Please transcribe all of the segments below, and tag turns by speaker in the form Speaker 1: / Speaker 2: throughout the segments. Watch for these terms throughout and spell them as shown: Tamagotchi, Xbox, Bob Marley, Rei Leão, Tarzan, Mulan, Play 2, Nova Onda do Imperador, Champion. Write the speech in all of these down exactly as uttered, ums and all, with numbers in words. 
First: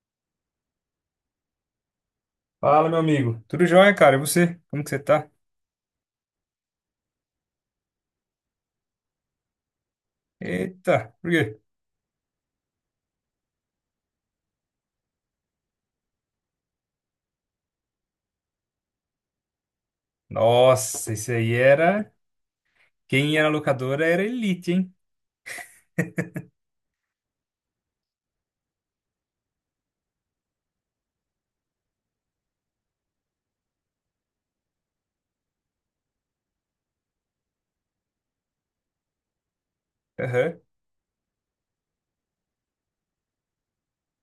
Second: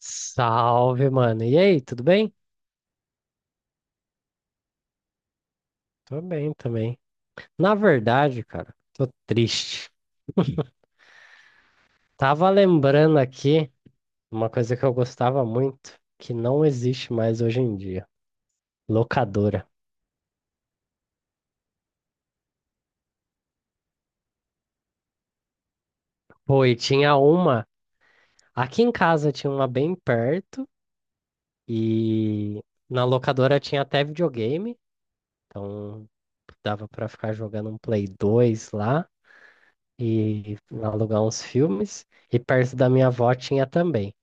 Speaker 1: Salve, mano. E aí, tudo bem?
Speaker 2: Fala, meu amigo. Tudo jóia, cara? E você? Como que você tá?
Speaker 1: Tô bem também. Na verdade, cara, tô triste.
Speaker 2: Eita, por quê?
Speaker 1: Tava lembrando aqui uma coisa que eu gostava muito, que não existe mais hoje em dia. Locadora.
Speaker 2: Nossa, isso aí era. Quem era locadora era elite, hein?
Speaker 1: Pô, e tinha uma. Aqui em casa tinha uma bem perto, e na locadora tinha até videogame. Então dava pra ficar jogando um Play dois lá e
Speaker 2: Aham.
Speaker 1: alugar uns filmes. E perto da minha avó tinha também.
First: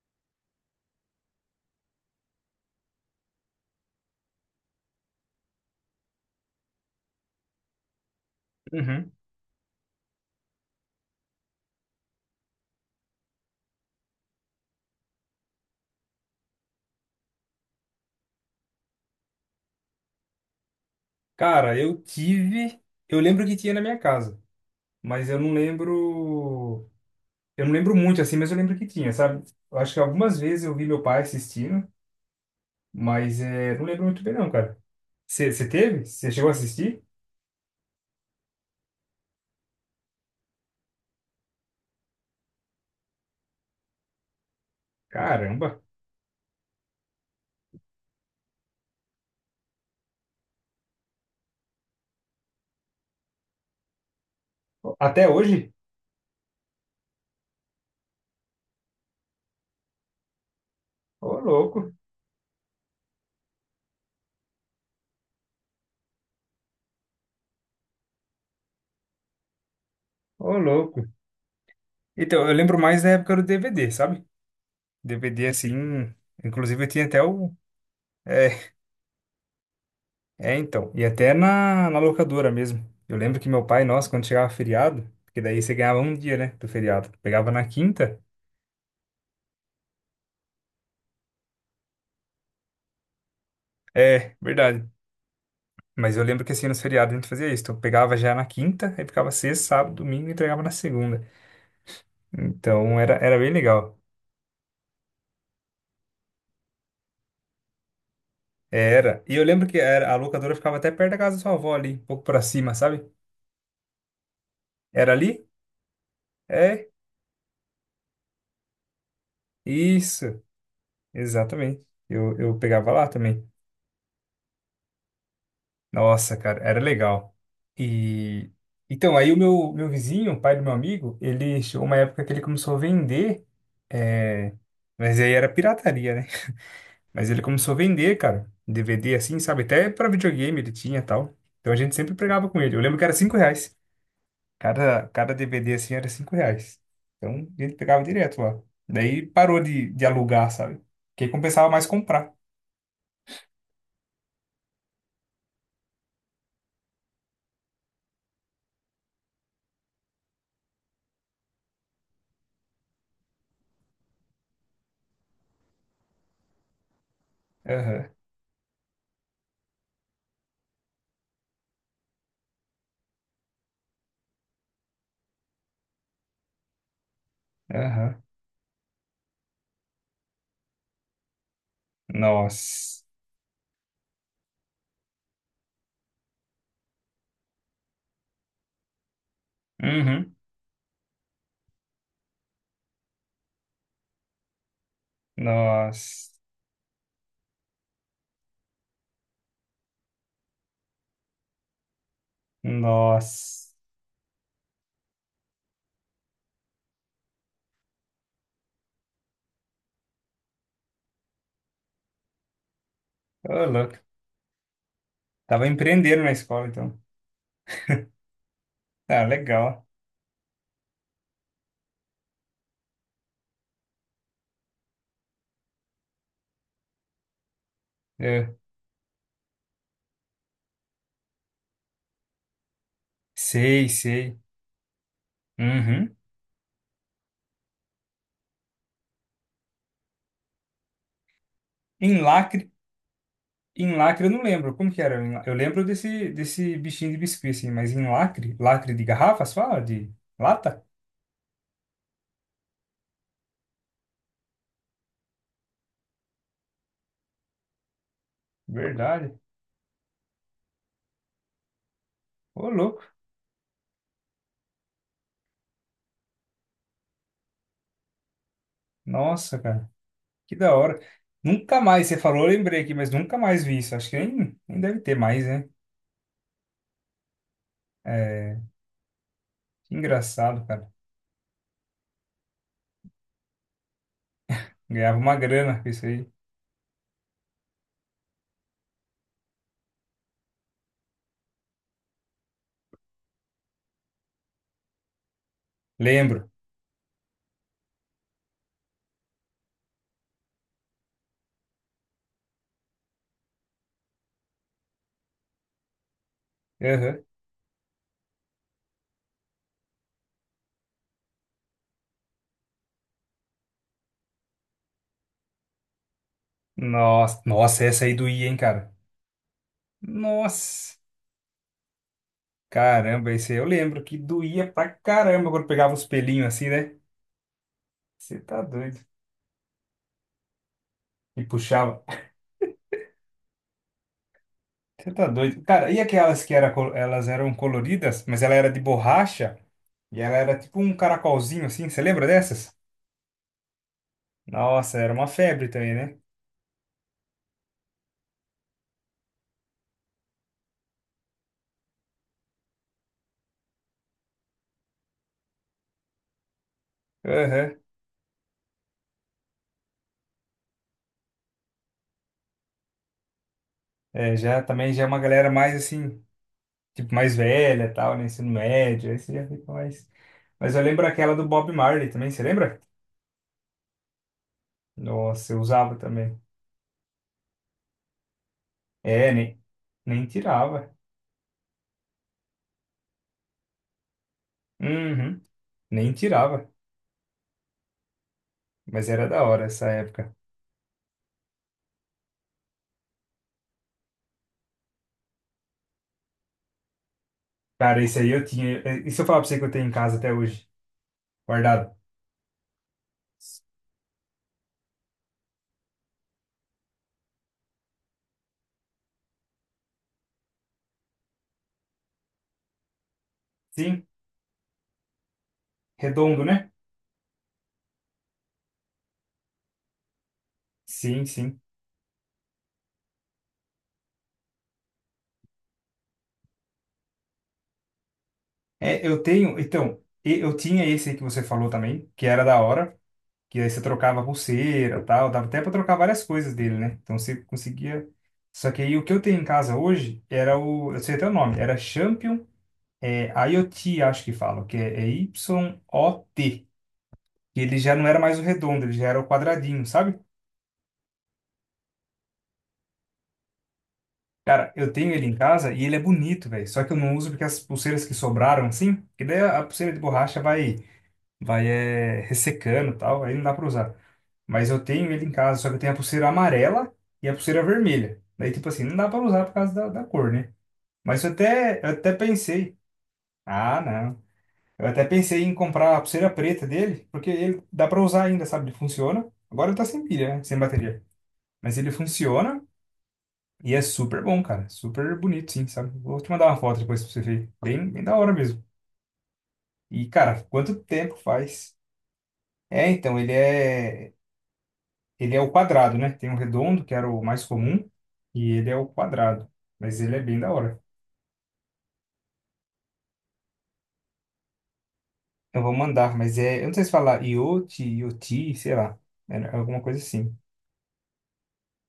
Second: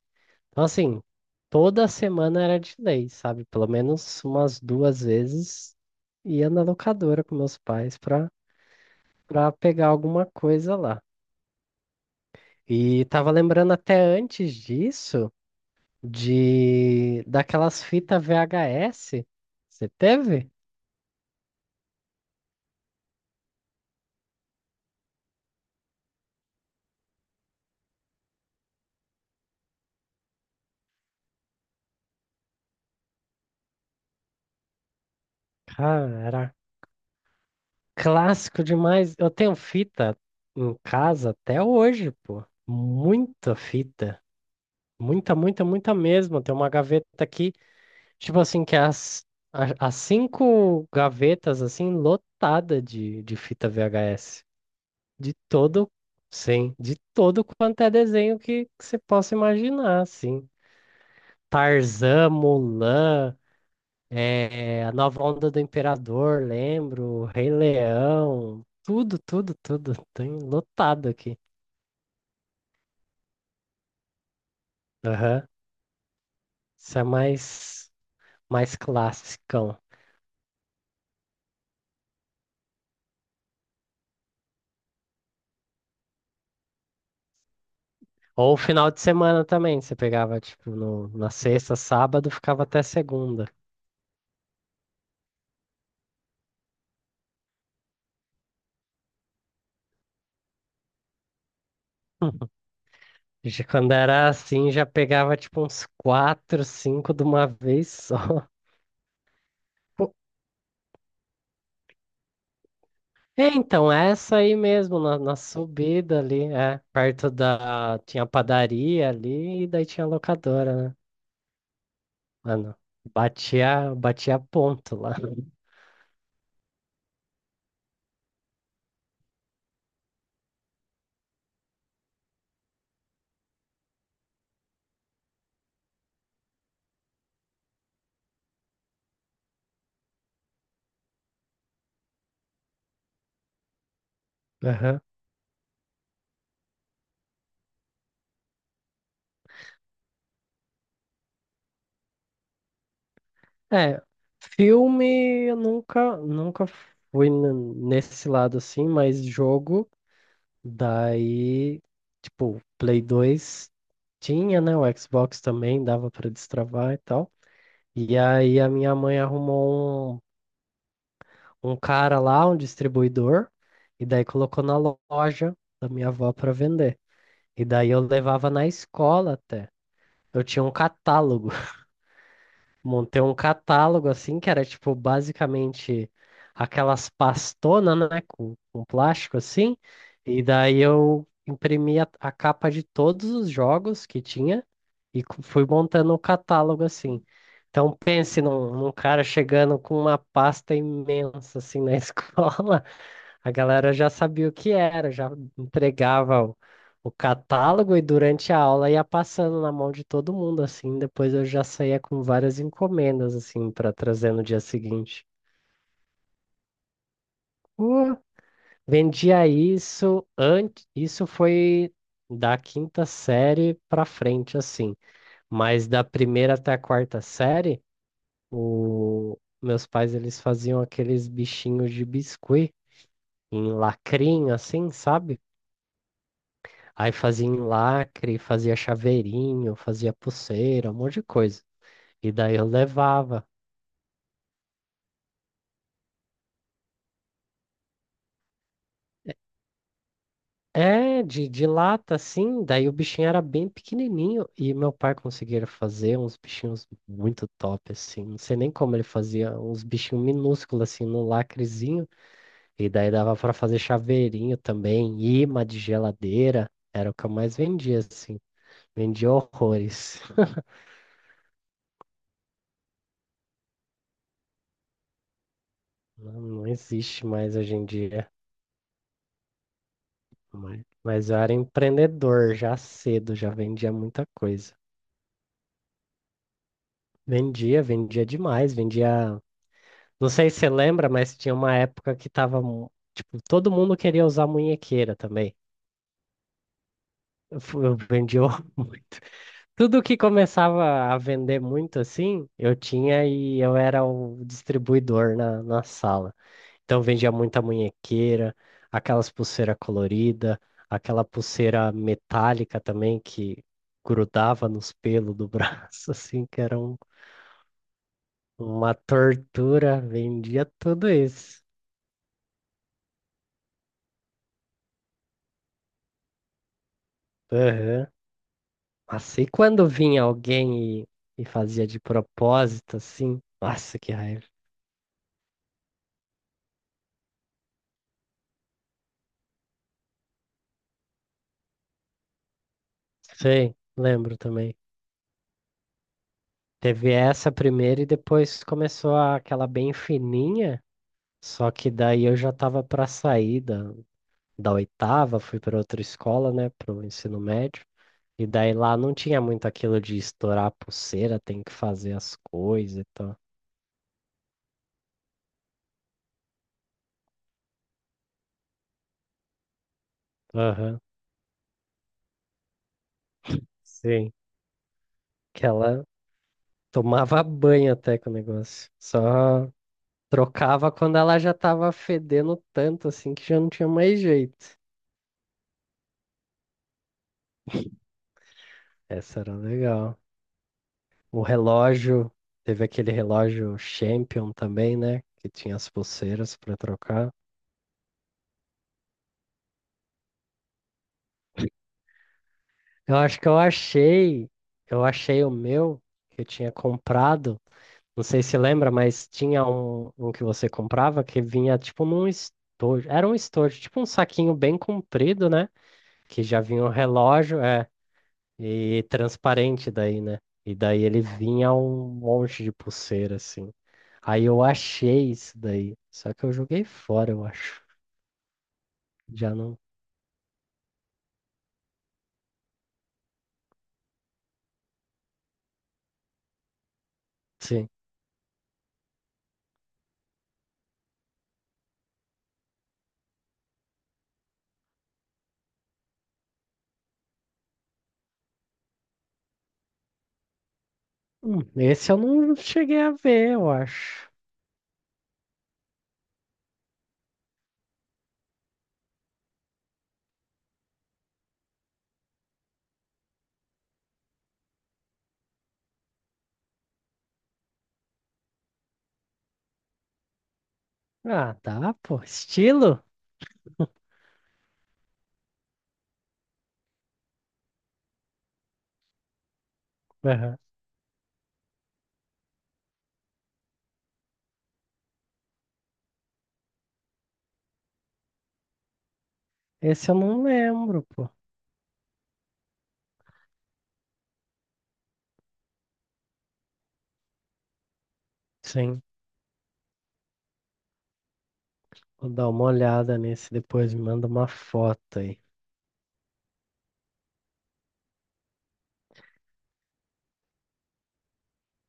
Speaker 1: Então, assim, toda semana era de lei, sabe? Pelo menos umas duas vezes ia na locadora com meus pais pra,
Speaker 2: Uhum.
Speaker 1: pra pegar alguma coisa lá. E tava lembrando até antes disso, de daquelas fitas V H S. Você teve?
Speaker 2: Cara, eu tive. Eu lembro que tinha na minha casa, mas eu não lembro. Eu não lembro muito assim, mas eu lembro que tinha, sabe? Eu acho que algumas vezes eu vi meu pai assistindo, mas é, não lembro muito bem, não, cara. Você você teve?
Speaker 1: Cara,
Speaker 2: Você chegou a
Speaker 1: era
Speaker 2: assistir?
Speaker 1: clássico demais. Eu tenho fita em casa até hoje, pô. Muita fita. Muita, muita,
Speaker 2: Caramba!
Speaker 1: muita mesmo. Tem uma gaveta aqui. Tipo assim, que as, a- as cinco gavetas, assim, lotada de, de fita V H S.
Speaker 2: Até
Speaker 1: De
Speaker 2: hoje?
Speaker 1: todo, sim, de todo quanto é desenho que, que você possa imaginar, assim.
Speaker 2: Ô, louco!
Speaker 1: Tarzan, Mulan, eh, a Nova Onda do Imperador, lembro, Rei Leão, tudo, tudo, tudo. Tem
Speaker 2: Ô, louco!
Speaker 1: lotado aqui.
Speaker 2: Então, eu lembro mais da época do D V D, sabe? D V D
Speaker 1: Aham.
Speaker 2: assim. Inclusive, eu
Speaker 1: Isso é
Speaker 2: tinha até o.
Speaker 1: mais,
Speaker 2: É,
Speaker 1: mais clássico.
Speaker 2: é então. E até na, na locadora mesmo. Eu lembro que meu pai, nossa, quando chegava feriado, porque daí você ganhava um dia, né, do feriado. Pegava na quinta.
Speaker 1: Ou final de semana também, você pegava, tipo, no, na sexta, sábado, ficava até segunda.
Speaker 2: É, verdade. Mas eu lembro que assim, nos feriados a gente fazia isso. Então, eu pegava já na quinta, aí ficava sexta, sábado, domingo e entregava na segunda. Então, era, era bem
Speaker 1: Já quando
Speaker 2: legal.
Speaker 1: era assim, já pegava, tipo, uns quatro, cinco de uma vez só.
Speaker 2: Era. E eu lembro que era,
Speaker 1: Pô,
Speaker 2: a locadora ficava até perto da casa da sua avó ali, um pouco pra cima, sabe?
Speaker 1: é, então, essa aí mesmo,
Speaker 2: Era
Speaker 1: na,
Speaker 2: ali?
Speaker 1: na subida ali, é,
Speaker 2: É,
Speaker 1: perto da... Tinha padaria ali e daí tinha
Speaker 2: isso.
Speaker 1: locadora, né?
Speaker 2: Exatamente. Eu, eu
Speaker 1: Mano,
Speaker 2: pegava lá também.
Speaker 1: batia, batia ponto lá.
Speaker 2: Nossa, cara, era legal. E então, aí o meu, meu vizinho, o pai do meu amigo, ele chegou uma época que ele começou a vender, é, mas aí era pirataria, né? Mas ele começou a vender, cara, D V D assim, sabe? Até pra videogame ele tinha e tal. Então a gente sempre pegava com ele. Eu lembro que era cinco reais.
Speaker 1: Aham.
Speaker 2: Cada, cada D V D assim era cinco reais. Então a gente pegava direto lá. Daí parou de, de alugar, sabe? Porque compensava mais comprar.
Speaker 1: É, filme eu nunca, nunca fui n- nesse lado assim, mas jogo... Daí, tipo, Play dois tinha, né? O Xbox também dava pra destravar e tal.
Speaker 2: Aham,
Speaker 1: E aí a minha mãe arrumou um, um cara lá, um distribuidor, e daí colocou na lo- loja da minha avó pra vender. E daí eu
Speaker 2: aham.
Speaker 1: levava na escola até. Eu tinha um catálogo,
Speaker 2: Nossa.
Speaker 1: montei um catálogo assim, que era tipo basicamente aquelas pastonas, né, com, com plástico assim,
Speaker 2: Uhum.
Speaker 1: e daí eu imprimi a, a capa de todos os jogos que tinha e co- fui montando o
Speaker 2: Nossa.
Speaker 1: catálogo assim. Então pense num, num cara chegando com uma pasta imensa assim na escola, a
Speaker 2: Nossa,
Speaker 1: galera já sabia o que era, já entregava o, o catálogo e durante a aula ia passando na mão de todo mundo, assim. Depois eu já saía com várias encomendas,
Speaker 2: ô
Speaker 1: assim, para
Speaker 2: louco.
Speaker 1: trazer no dia seguinte.
Speaker 2: Tava empreendendo na escola, então.
Speaker 1: Pô,
Speaker 2: Ah,
Speaker 1: vendia
Speaker 2: legal.
Speaker 1: isso antes. Isso foi da quinta série para frente, assim. Mas da primeira até a quarta série,
Speaker 2: Eu
Speaker 1: o... meus pais eles faziam aqueles bichinhos de biscuit em
Speaker 2: sei, sei.
Speaker 1: lacrinho, assim, sabe?
Speaker 2: Uhum.
Speaker 1: Aí fazia em lacre, fazia chaveirinho, fazia pulseira, um monte de coisa.
Speaker 2: Em
Speaker 1: E daí eu
Speaker 2: lacre,
Speaker 1: levava.
Speaker 2: em lacre eu não lembro. Como que era? Em la- Eu lembro desse, desse bichinho de biscuit, assim, mas em lacre, lacre de garrafas, fala? De lata?
Speaker 1: É, de, de lata, assim. Daí o bichinho era bem pequenininho. E meu pai conseguia fazer uns bichinhos muito top, assim. Não sei nem como ele
Speaker 2: Verdade.
Speaker 1: fazia. Uns bichinhos minúsculos, assim, no lacrezinho.
Speaker 2: Ô,
Speaker 1: E
Speaker 2: louco.
Speaker 1: daí dava pra fazer chaveirinho também. Imã de geladeira. Era o que eu mais vendia, assim. Vendia
Speaker 2: Nossa, cara.
Speaker 1: horrores.
Speaker 2: Que da hora. Nunca mais, você falou, eu lembrei aqui, mas nunca mais vi isso. Acho que nem, nem deve ter mais, né?
Speaker 1: Não, não existe mais hoje em dia.
Speaker 2: É, que engraçado,
Speaker 1: Mas
Speaker 2: cara.
Speaker 1: mas eu era empreendedor já cedo, já vendia muita coisa.
Speaker 2: Ganhava uma grana com isso aí.
Speaker 1: Vendia, vendia demais, vendia. Não sei se você lembra, mas tinha uma época que tava. mu- Tipo, todo mundo queria usar munhequeira também.
Speaker 2: Lembro.
Speaker 1: Eu, fu- eu vendia muito. Tudo que começava a vender muito assim, eu tinha e eu era o distribuidor na, na sala. Então vendia muita munhequeira, aquelas pulseira colorida, aquela pulseira metálica também que grudava nos pelos do braço, assim, que era um-
Speaker 2: Nossa, nossa, essa aí doía, hein, cara?
Speaker 1: uma tortura. Vendia
Speaker 2: Nossa,
Speaker 1: tudo isso.
Speaker 2: caramba, esse aí eu lembro que doía pra caramba quando pegava os pelinhos assim, né?
Speaker 1: Aham.
Speaker 2: Você tá doido.
Speaker 1: Assim, quando vinha alguém e,
Speaker 2: E
Speaker 1: e fazia
Speaker 2: puxava.
Speaker 1: de propósito, assim, nossa, que raiva.
Speaker 2: Você tá doido. Cara, e aquelas que era, col- elas eram coloridas, mas ela era de borracha e ela era tipo um caracolzinho assim, você lembra dessas?
Speaker 1: Sei, lembro também.
Speaker 2: Nossa, era uma febre também, né?
Speaker 1: Teve essa primeira e depois começou a- aquela bem fininha, só que daí eu já tava pra sair da, da oitava, fui para outra escola, né, para o ensino
Speaker 2: Aham.
Speaker 1: médio. E daí lá não tinha muito aquilo de estourar a pulseira, tem que fazer as coisas e tal.
Speaker 2: É, já também já é uma galera mais assim, tipo mais velha, e tal, né? Ensino médio, aí você já fica mais. Mas eu
Speaker 1: Aham,
Speaker 2: lembro aquela do Bob Marley também, você lembra?
Speaker 1: sim.
Speaker 2: Nossa, eu
Speaker 1: Que
Speaker 2: usava
Speaker 1: ela
Speaker 2: também.
Speaker 1: tomava banho até com o negócio.
Speaker 2: É, nem,
Speaker 1: Só
Speaker 2: nem
Speaker 1: trocava
Speaker 2: tirava.
Speaker 1: quando ela já tava fedendo tanto assim que já não tinha mais jeito.
Speaker 2: Uhum, nem tirava. Mas era
Speaker 1: Essa
Speaker 2: da
Speaker 1: era
Speaker 2: hora essa
Speaker 1: legal.
Speaker 2: época.
Speaker 1: O relógio, teve aquele relógio Champion também, né? Que tinha as pulseiras para trocar.
Speaker 2: Cara, esse aí eu tinha. eh, E se eu falar pra você que eu tenho em casa até hoje? Guardado?
Speaker 1: Eu acho que eu achei, eu achei o meu que eu tinha comprado. Não sei se lembra, mas tinha um, um que você comprava que vinha tipo num estojo. Era um estojo, tipo um
Speaker 2: Sim,
Speaker 1: saquinho bem comprido, né?
Speaker 2: redondo,
Speaker 1: Que já
Speaker 2: né?
Speaker 1: vinha um relógio, é, e transparente daí, né? E daí ele
Speaker 2: Sim, sim.
Speaker 1: vinha um monte de pulseira, assim. Aí eu achei isso daí. Só que eu joguei fora, eu acho.
Speaker 2: É, eu
Speaker 1: Já
Speaker 2: tenho.
Speaker 1: não.
Speaker 2: Então, e- eu tinha esse aí que você falou também, que era da hora. Que aí você trocava pulseira tal. Dava até pra trocar várias coisas dele, né? Então você
Speaker 1: Sim.
Speaker 2: conseguia. Só que aí o que eu tenho em casa hoje era o. Eu sei até o nome. Era Champion. É I O T, acho que falam, que é, é Y O T. E ele já não era mais o redondo, ele já era o quadradinho, sabe?
Speaker 1: Hum, esse eu não cheguei a ver, eu acho.
Speaker 2: Cara, eu tenho ele em casa e ele é bonito, velho. Só que eu não uso porque as pulseiras que sobraram, assim, que daí a pulseira de borracha vai, vai é, ressecando e tal, aí não dá pra usar. Mas eu tenho ele em casa, só que eu tenho a pulseira amarela e a pulseira vermelha. Daí, tipo assim, não dá pra usar por causa da, da cor, né? Mas eu
Speaker 1: Ah,
Speaker 2: até, eu
Speaker 1: tá,
Speaker 2: até
Speaker 1: pô.
Speaker 2: pensei,
Speaker 1: Estilo?
Speaker 2: ah, não. Eu até pensei em comprar a pulseira preta dele, porque ele dá pra usar ainda, sabe? Ele funciona. Agora ele tá sem pilha, né?
Speaker 1: Aham.
Speaker 2: Sem bateria. Mas ele funciona e é super bom, cara. Super bonito, sim, sabe? Vou te mandar uma foto depois pra você ver. Bem, bem da hora mesmo. E,
Speaker 1: Esse eu
Speaker 2: cara,
Speaker 1: não
Speaker 2: quanto
Speaker 1: lembro,
Speaker 2: tempo
Speaker 1: pô.
Speaker 2: faz? É, então, ele é. Ele é o quadrado, né? Tem o redondo, que era o mais comum, e ele é o
Speaker 1: Sim,
Speaker 2: quadrado. Mas ele é bem da hora.
Speaker 1: vou dar uma olhada nesse depois, me manda uma foto aí.
Speaker 2: Eu vou mandar, mas é. Eu não sei se falar iot iot sei lá. É alguma coisa assim.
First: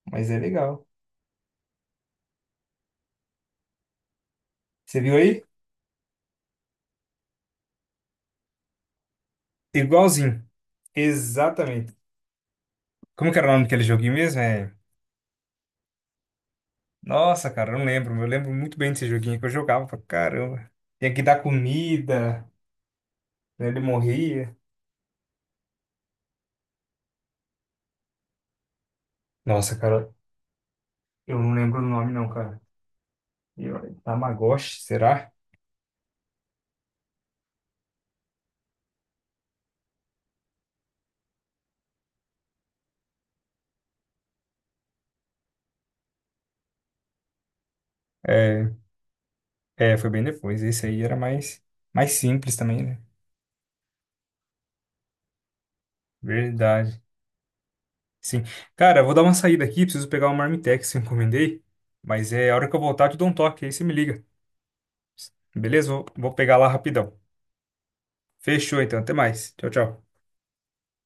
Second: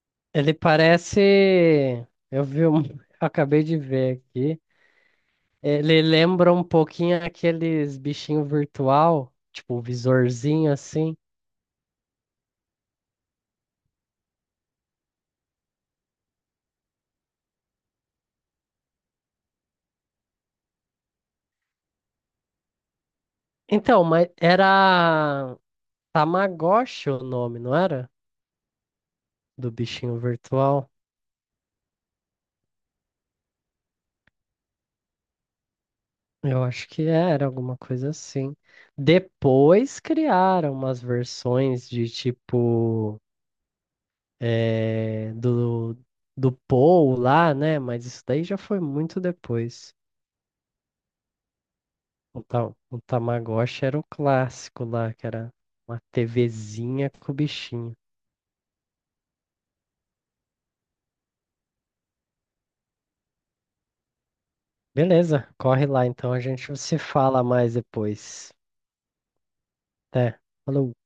Speaker 2: Mas é
Speaker 1: Ele
Speaker 2: legal.
Speaker 1: parece. Eu vi um. Eu Acabei de ver aqui.
Speaker 2: Você viu aí?
Speaker 1: Ele lembra um pouquinho aqueles bichinhos virtual, tipo o
Speaker 2: Igualzinho.
Speaker 1: visorzinho assim.
Speaker 2: Exatamente. Como que era o nome daquele joguinho mesmo? É... Nossa, cara, eu não lembro. Eu lembro muito bem desse joguinho que eu jogava pra caramba. Tinha que dar comida, né? Ele
Speaker 1: Então, mas
Speaker 2: morria.
Speaker 1: era Tamagotchi o nome, não era? Do
Speaker 2: Nossa, cara,
Speaker 1: bichinho virtual.
Speaker 2: eu não lembro o nome não, cara. E olha, Tamagotchi, será?
Speaker 1: Eu acho que era alguma coisa assim. Depois criaram umas versões de tipo eh, do, do Paul lá, né? Mas isso daí já
Speaker 2: É,
Speaker 1: foi muito depois.
Speaker 2: é, foi bem depois. Esse aí era mais, mais
Speaker 1: O,
Speaker 2: simples
Speaker 1: ta,
Speaker 2: também, né?
Speaker 1: o Tamagotchi era o clássico lá, que era uma
Speaker 2: Verdade.
Speaker 1: tevezinha com o bichinho.
Speaker 2: Sim. Cara, eu vou dar uma saída aqui. Preciso pegar uma Marmitex que eu encomendei. Mas é a hora que eu voltar, eu te dou um toque. Aí você me liga.
Speaker 1: Beleza, corre
Speaker 2: Beleza?
Speaker 1: lá
Speaker 2: Vou,
Speaker 1: então,
Speaker 2: vou
Speaker 1: a
Speaker 2: pegar lá
Speaker 1: gente se
Speaker 2: rapidão.
Speaker 1: fala mais depois.
Speaker 2: Fechou então, até mais. Tchau, tchau.
Speaker 1: Até. Falou.